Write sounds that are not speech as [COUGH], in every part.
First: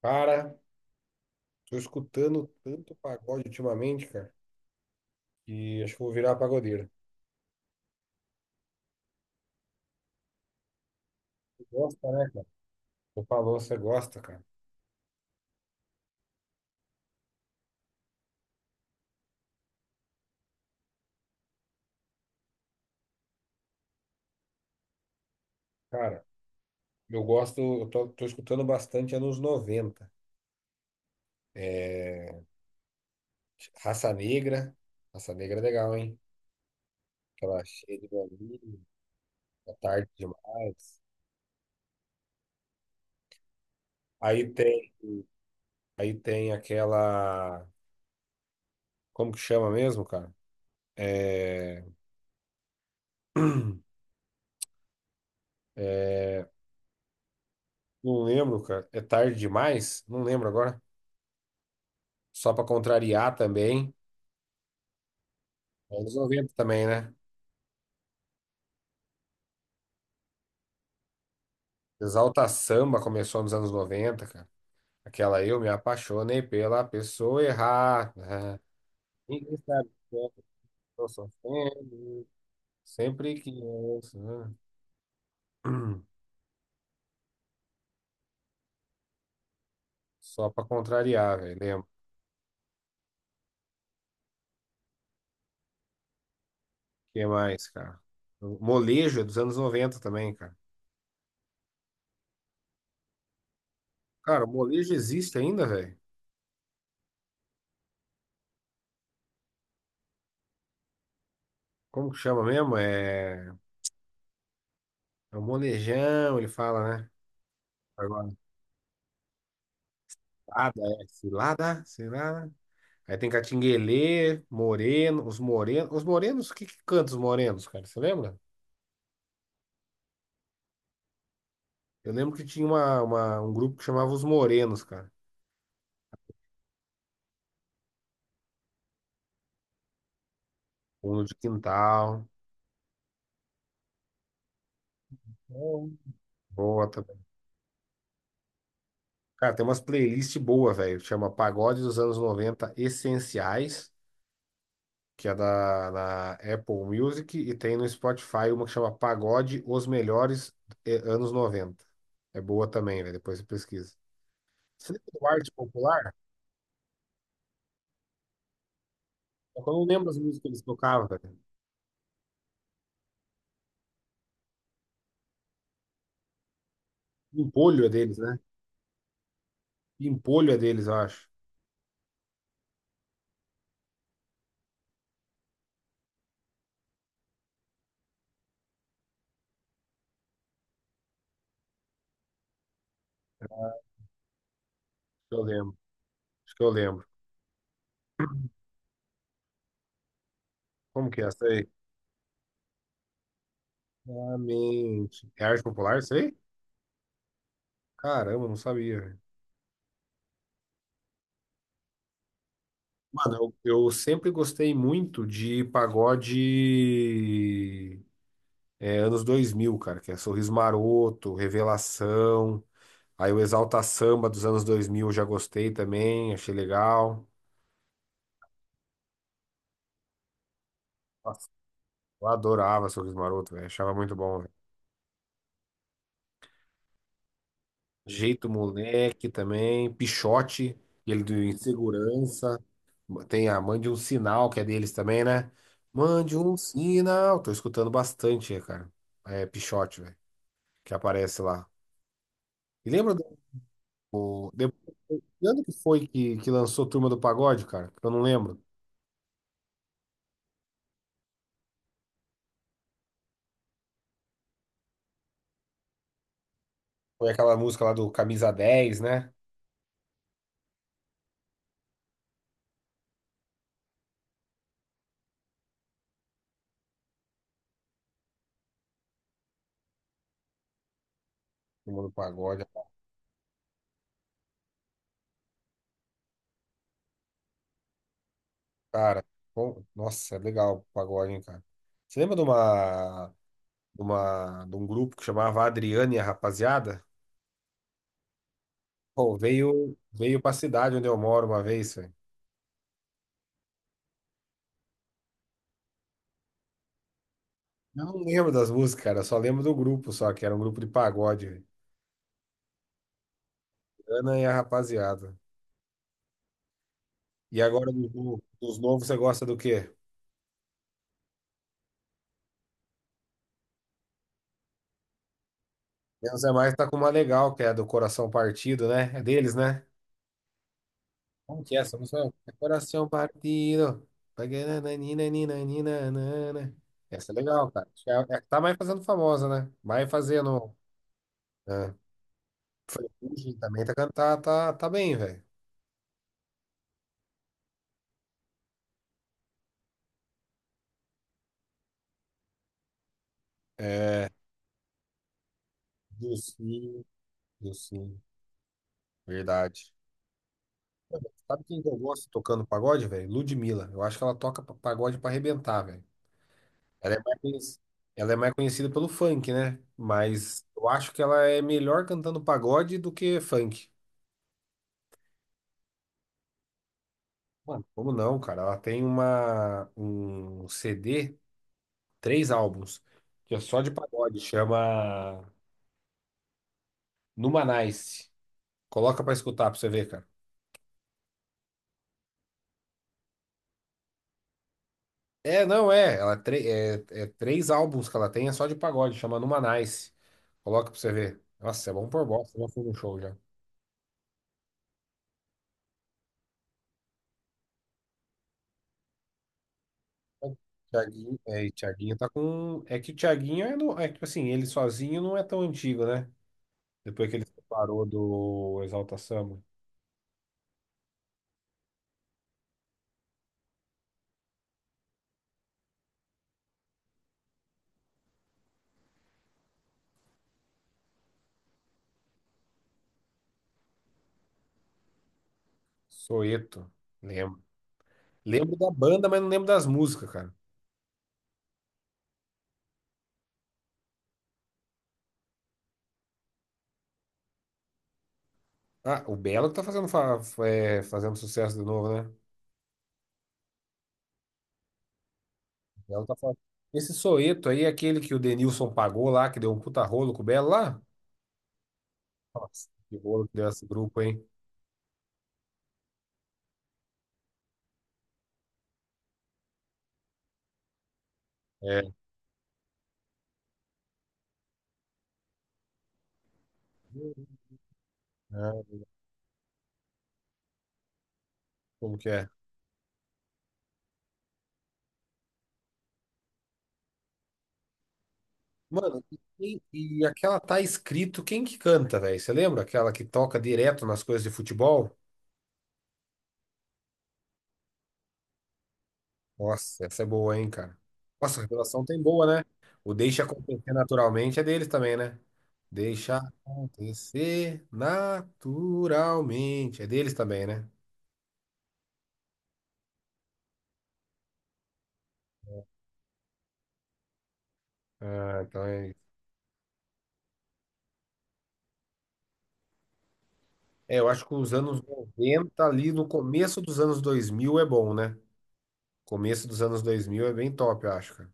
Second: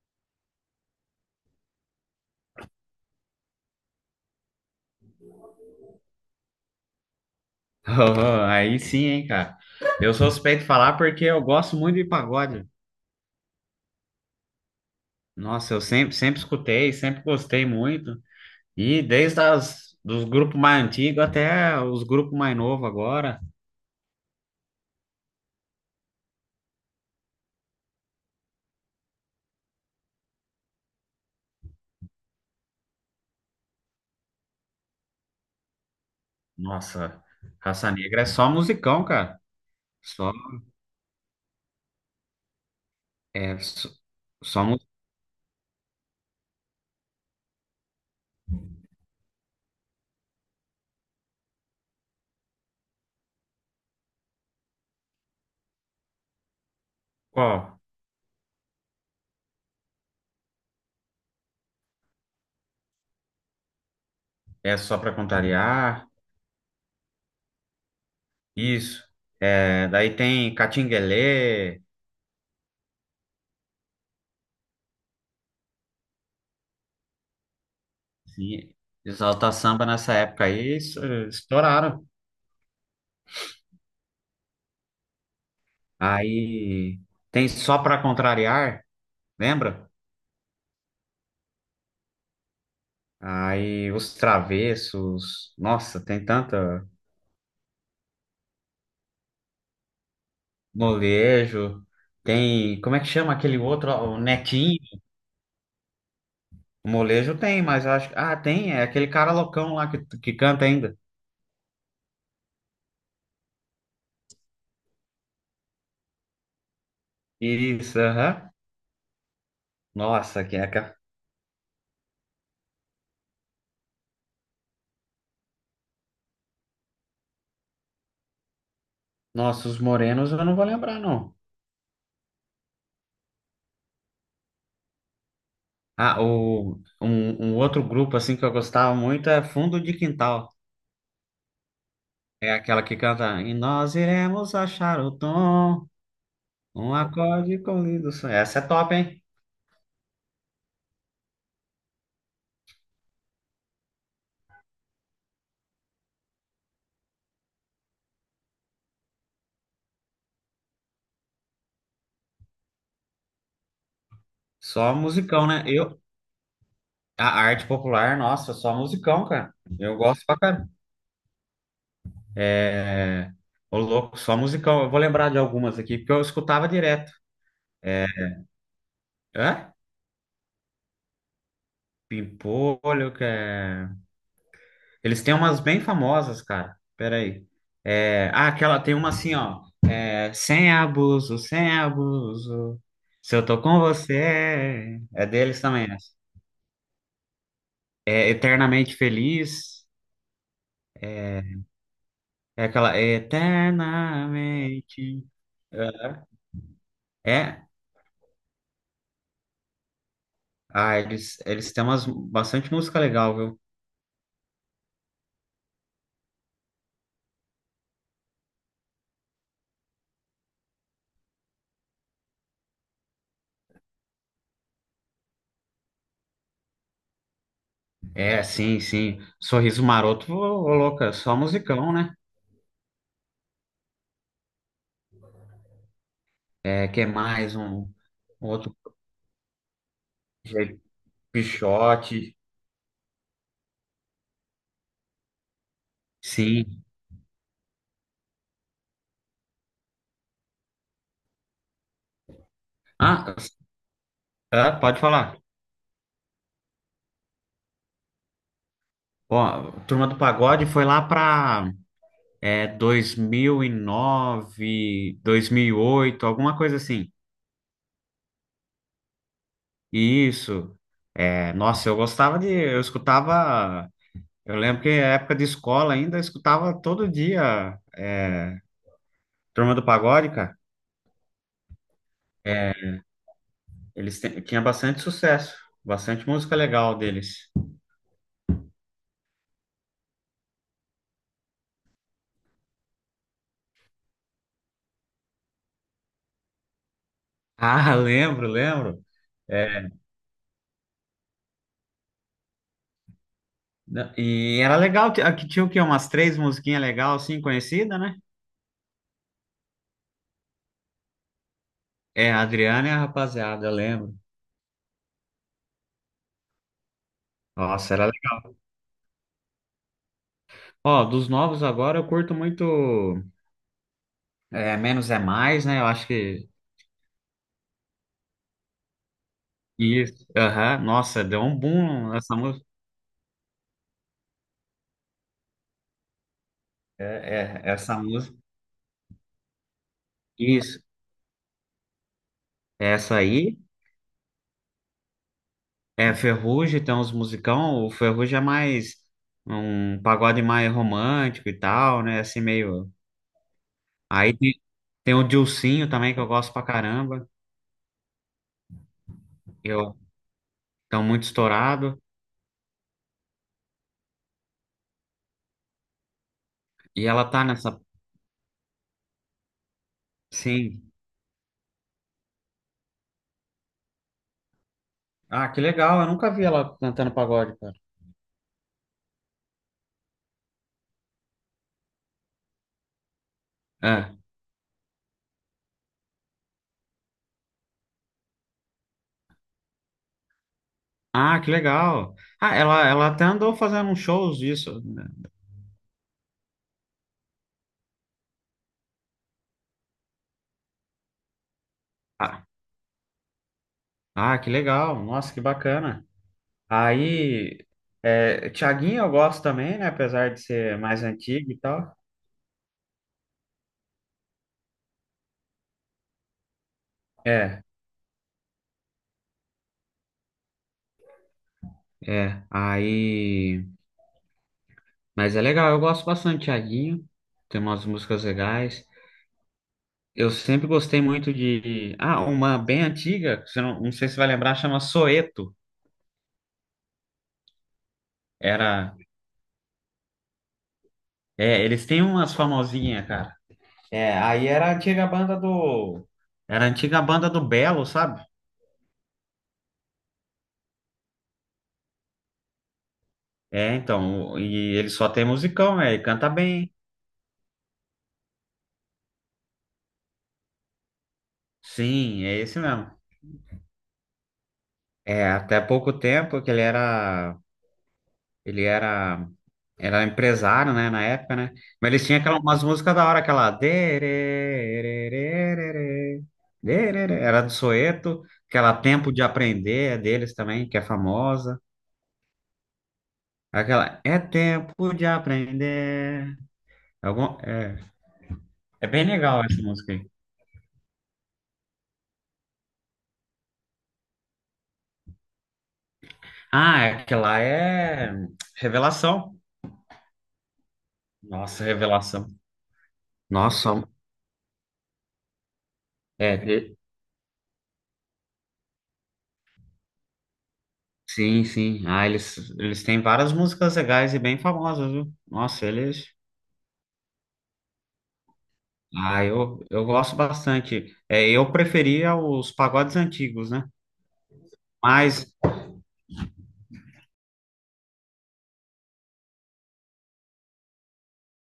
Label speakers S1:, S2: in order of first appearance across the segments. S1: Cara, tô escutando tanto pagode ultimamente, cara, que acho que eu vou virar pagodeiro.
S2: Oh, aí sim, hein, cara. Eu sou suspeito de falar porque eu
S1: Você
S2: gosto muito de
S1: gosta, né, cara?
S2: pagode.
S1: Você falou, você gosta, cara.
S2: Nossa, eu sempre, sempre escutei, sempre gostei muito. E desde dos grupos mais antigos até os grupos mais novos agora.
S1: Cara, eu gosto, eu tô escutando bastante anos 90. É, Raça Negra. Raça Negra é legal, hein?
S2: Nossa,
S1: Aquela
S2: Raça
S1: cheia de
S2: Negra é só
S1: bolinho,
S2: musicão, cara.
S1: tá tarde
S2: Só,
S1: demais.
S2: é, só,
S1: Aí
S2: só
S1: tem, aí tem aquela. Como que chama mesmo, cara? É. É,
S2: musical.
S1: não lembro, cara. É tarde demais? Não lembro agora. Só pra contrariar também.
S2: É só pra contrariar.
S1: Anos 90 também, né?
S2: Isso. É, daí tem Catinguelê.
S1: Exalta Samba começou nos anos 90, cara. Aquela eu me apaixonei pela pessoa errada, né?
S2: Sim, Exalta
S1: Ninguém
S2: Samba
S1: sabe o
S2: nessa
S1: que é que eu
S2: época aí, isso,
S1: tô
S2: estouraram.
S1: sofrendo. Sempre que eu, né? [CLEARS THROAT]
S2: Aí tem Só Pra Contrariar, lembra?
S1: Só pra contrariar, velho. Lembro.
S2: Aí Os Travessos, nossa, tem tanta
S1: O que mais, cara? O Molejo é dos anos 90 também, cara.
S2: molejo, tem, como é que chama aquele outro, ó, o
S1: Cara, o
S2: Nequinho?
S1: molejo existe ainda, velho?
S2: O molejo tem, mas eu acho, ah, tem, é aquele cara loucão lá que canta ainda.
S1: Como que chama mesmo? É o molejão, ele fala, né?
S2: Isso,
S1: Agora,
S2: aham. Nossa, que é,
S1: cilada,
S2: ca-
S1: é cilada, cilada. Aí tem Catinguelê, Moreno, os Morenos. Os Morenos, o que que canta os Morenos, cara? Você lembra?
S2: nossa, os morenos eu não vou lembrar, não.
S1: Eu lembro que tinha um grupo que chamava Os Morenos, cara.
S2: Ah, um outro grupo, assim, que eu gostava muito é Fundo de Quintal.
S1: Fundo de Quintal,
S2: É aquela que canta, e nós iremos achar o tom.
S1: bom, boa
S2: Um
S1: também.
S2: acorde com lindo sonho. Essa é top, hein?
S1: Cara, tem umas playlists boas, velho. Chama Pagode dos Anos 90 Essenciais, que é na Apple Music, e tem no Spotify uma que chama Pagode Os Melhores Anos 90. É boa também, velho. Depois você pesquisa. Você
S2: Só
S1: lembra do
S2: musicão,
S1: Arte
S2: né?
S1: Popular?
S2: A arte popular, nossa, só musicão, cara.
S1: Só que eu não
S2: Eu
S1: lembro as
S2: gosto pra
S1: músicas que eles
S2: caramba.
S1: tocavam, velho.
S2: É, ô louco, só musicão. Eu vou lembrar de algumas aqui, porque eu escutava direto.
S1: Pimpolho é
S2: É,
S1: deles, né?
S2: hã?
S1: Pimpolho é deles, eu acho. Acho
S2: Pimpolho, que é... Eles têm umas bem famosas, cara. Peraí. Ah, aquela tem uma assim, ó. É, sem abuso, sem abuso. Se eu tô com você. É
S1: que eu
S2: deles
S1: lembro.
S2: também essa.
S1: Acho que eu lembro.
S2: É eternamente feliz.
S1: Como que é essa aí?
S2: É aquela eternamente.
S1: Exatamente. É arte popular, isso aí?
S2: É,
S1: Caramba, não sabia, velho.
S2: ah, eles têm bastante música legal,
S1: Mano,
S2: viu?
S1: eu sempre gostei muito de pagode, anos 2000, cara, que é Sorriso Maroto, Revelação, aí o Exalta Samba dos anos 2000 eu já gostei também, achei legal.
S2: É, sim, sim. Sorriso Maroto, ô, ô, louca, só
S1: Nossa,
S2: musicão, né?
S1: eu adorava Sorriso Maroto, velho, achava muito bom,
S2: É, que é mais um
S1: Jeito
S2: outro
S1: Moleque também, Pichote,
S2: jeito,
S1: ele do
S2: Pixote,
S1: Insegurança. Tem a Mande um Sinal, que é deles também, né? Mande um
S2: sim.
S1: sinal. Tô escutando bastante, cara. É Pichote, velho, que aparece lá. E lembra
S2: Ah,
S1: do. De,
S2: é, pode falar.
S1: que ano que foi que lançou Turma do Pagode, cara? Eu não lembro.
S2: Ó, Turma do Pagode foi lá pra dois mil e nove, 2008, alguma coisa assim.
S1: Foi aquela música lá do Camisa Dez, né?
S2: Isso. É, nossa, eu gostava de, eu escutava eu lembro que na época de escola ainda eu escutava todo dia Turma do Pagode, cara.
S1: Turma do Pagode.
S2: Tinha bastante sucesso, bastante música legal deles.
S1: Cara, bom, nossa, é legal o pagode, hein, cara. Você lembra de um grupo que chamava Adriane e a Rapaziada?
S2: Ah, [LAUGHS] lembro, lembro.
S1: Pô, veio pra cidade onde eu moro uma vez, velho.
S2: E era legal, aqui tinha o quê? Umas três musiquinhas legais, assim, conhecidas,
S1: Eu
S2: né?
S1: não lembro das músicas, cara. Eu só lembro do grupo, só que era um grupo de pagode, velho.
S2: É, a Adriana e a rapaziada, eu lembro.
S1: Ana e a rapaziada. E agora
S2: Nossa, era
S1: dos no-
S2: legal.
S1: dos novos, você gosta do quê?
S2: Ó, dos novos agora eu curto muito Menos é Mais, né? Eu acho
S1: Menos
S2: que
S1: é mais tá com uma legal, que é do Coração Partido, né? É deles, né?
S2: isso. Aham. Nossa, deu um
S1: Como que é essa
S2: boom
S1: música?
S2: essa
S1: É
S2: música.
S1: Coração Partido. Paganananinananinanana.
S2: É,
S1: Essa é
S2: é,
S1: legal, cara.
S2: essa
S1: Acho que é a
S2: música.
S1: que tá mais fazendo famosa, né? Vai fazendo,
S2: Isso.
S1: né?
S2: Essa
S1: Ferrugem
S2: aí
S1: também tá cantando, tá bem, velho.
S2: é Ferrugem, tem uns musicão. O Ferrugem é mais um pagode mais romântico e tal, né? Assim meio.
S1: É.
S2: Aí tem o Dilsinho também, que eu gosto
S1: Dos
S2: pra caramba.
S1: Sim, sim, verdade.
S2: Eu tão muito
S1: Sabe quem que eu
S2: estourado.
S1: gosto tocando pagode, velho? Ludmilla. Eu acho que ela toca pagode pra arrebentar, velho.
S2: E
S1: Ela é
S2: ela
S1: mais,
S2: tá nessa.
S1: conhec- ela é mais conhecida pelo funk, né? Mas eu
S2: Sim.
S1: acho que ela é melhor cantando pagode do que funk.
S2: Ah, que legal. Eu nunca vi ela cantando pagode, cara.
S1: Mano, como não, cara? Ela tem um CD, três álbuns, que é só de
S2: É.
S1: pagode, chama Numanice. Coloca pra escutar pra você ver, cara.
S2: Ah, que legal. Ah, ela até andou fazendo uns shows disso, né?
S1: É, não é. Ela é três álbuns que ela tem, é só de pagode, chama Numa Nice. Coloca pra você ver. Nossa, é bom por
S2: Ah,
S1: bosta, já fui no show já.
S2: ah, que legal. Nossa, que bacana. Aí, Thiaguinho eu gosto também, né? Apesar de
S1: É,
S2: ser mais
S1: Thiaguinho,
S2: antigo e
S1: é, e
S2: tal.
S1: Thiaguinho tá com. É que o Thiaguinho é, no... é que assim, ele sozinho não é tão antigo, né? Depois que ele
S2: É,
S1: separou do Exalta Samba.
S2: é. Aí. Mas é legal, eu gosto bastante de Thiaguinho. Tem umas músicas legais. Eu sempre gostei muito de. Ah, uma bem antiga, que você não sei se vai lembrar, chama Soeto.
S1: Soeto, lembro. Lembro da
S2: Era.
S1: banda, mas não lembro das músicas, cara.
S2: É, eles têm umas famosinhas, cara. É, aí era a antiga banda do. Era a antiga banda do Belo, sabe?
S1: Ah, o Belo que tá fazendo sucesso de novo, né?
S2: É, então. E ele só tem musicão, né?
S1: O
S2: Ele
S1: Belo
S2: canta
S1: tá fazendo.
S2: bem.
S1: Esse Soeto aí é aquele que o Denilson pagou lá, que deu um puta rolo com o Belo lá?
S2: Sim, é esse
S1: Nossa,
S2: mesmo.
S1: que rolo que deu esse grupo, hein?
S2: É, até pouco tempo que ele era, era empresário, né, na época, né? Mas eles
S1: É,
S2: tinham aquela, umas músicas da hora, aquela dererê, dererê, era do Soeto, aquela
S1: né?
S2: Tempo de Aprender é deles também, que é famosa.
S1: Como que é?
S2: Aquela É Tempo de Aprender. Algum, é, é bem
S1: Mano,
S2: legal essa
S1: e,
S2: música aí.
S1: e e aquela tá escrito quem que canta, velho? Você lembra? Aquela que toca direto nas coisas de futebol?
S2: Ah, é, aquela é Revelação.
S1: Nossa, essa é boa, hein, cara? Nossa, a
S2: Nossa,
S1: revelação tem
S2: Revelação.
S1: boa, né? O Deixa
S2: Nossa,
S1: Acontecer Naturalmente é deles também, né? Deixa
S2: é,
S1: acontecer naturalmente. É deles também, né?
S2: sim, sim. Ah, eles têm várias músicas legais e bem famosas, viu? Nossa, eles.
S1: Ah, então é.
S2: Ah, eu gosto bastante. É, eu preferia os pagodes antigos, né?
S1: É, eu acho que os anos
S2: Mas,
S1: 90 ali no começo dos anos 2000 é bom, né? Começo dos anos 2000 é bem top, eu acho, cara.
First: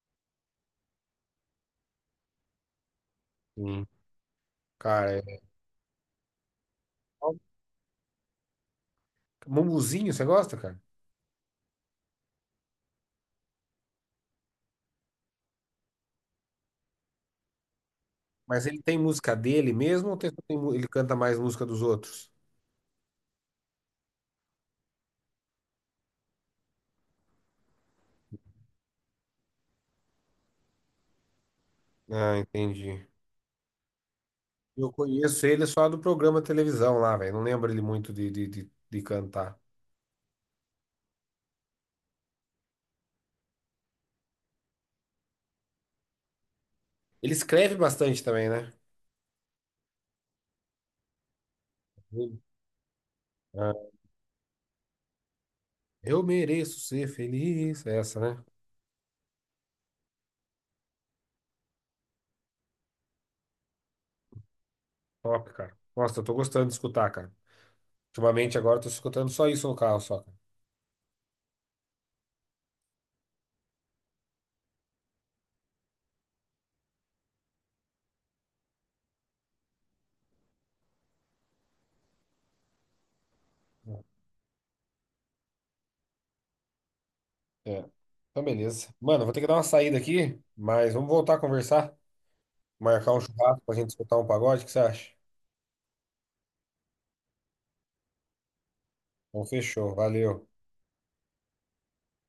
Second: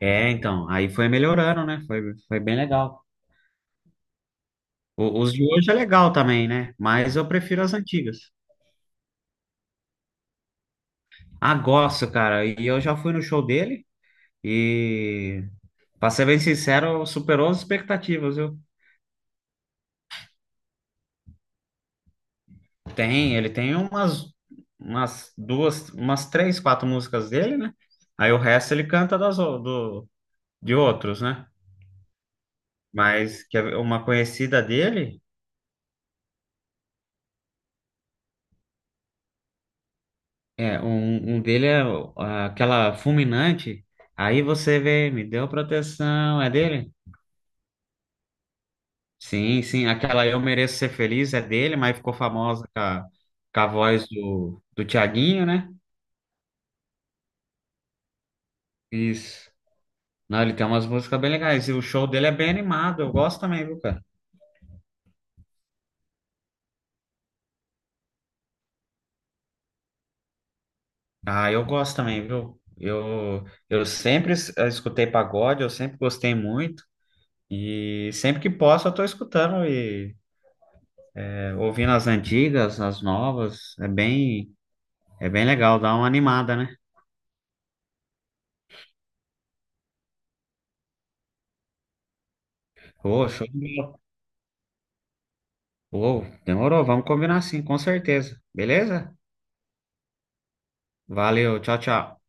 S2: então, aí foi melhorando, né? Foi bem legal.
S1: Sim. Cara,
S2: Os de hoje é legal também, né? Mas eu prefiro as antigas.
S1: Mumuzinho, você gosta, cara?
S2: Ah, gosto, cara. E eu já fui no show dele e, pra ser bem sincero, superou as expectativas, viu?
S1: Mas ele tem música dele mesmo ou ele canta mais música dos outros?
S2: Ele tem umas duas, umas três, quatro músicas dele, né? Aí o resto ele canta de outros, né?
S1: Ah, entendi.
S2: Mas que é uma conhecida
S1: Eu
S2: dele,
S1: conheço ele só do programa de televisão lá, velho. Não lembro ele muito de cantar.
S2: um dele é aquela fulminante. Aí você vê, me deu proteção, é dele?
S1: Ele escreve bastante também, né?
S2: Sim, sim, aquela Eu Mereço Ser Feliz é dele, mas ficou
S1: Sim.
S2: famosa com a
S1: Ah,
S2: voz do Thiaguinho, né?
S1: eu mereço ser feliz. É essa, né?
S2: Isso. Não, ele tem umas músicas bem legais. E o show dele é bem animado, eu gosto também, viu, cara?
S1: Top, cara. Nossa, eu tô gostando de escutar, cara. Ultimamente agora eu tô escutando só isso no carro, só, cara.
S2: Ah, eu gosto também, viu? Eu sempre escutei pagode, eu sempre gostei muito. E sempre que posso, eu tô escutando e ouvindo as antigas, as novas. É bem legal, dá uma animada, né?
S1: É. Então, beleza. Mano, vou ter que dar uma saída aqui, mas vamos voltar a conversar. Marcar um
S2: Pô, show
S1: churrasco pra
S2: de
S1: gente
S2: bola.
S1: escutar um pagode, o que você acha?
S2: Pô, demorou, vamos combinar sim, com certeza. Beleza?
S1: Então, fechou. Valeu.
S2: Valeu, tchau, tchau.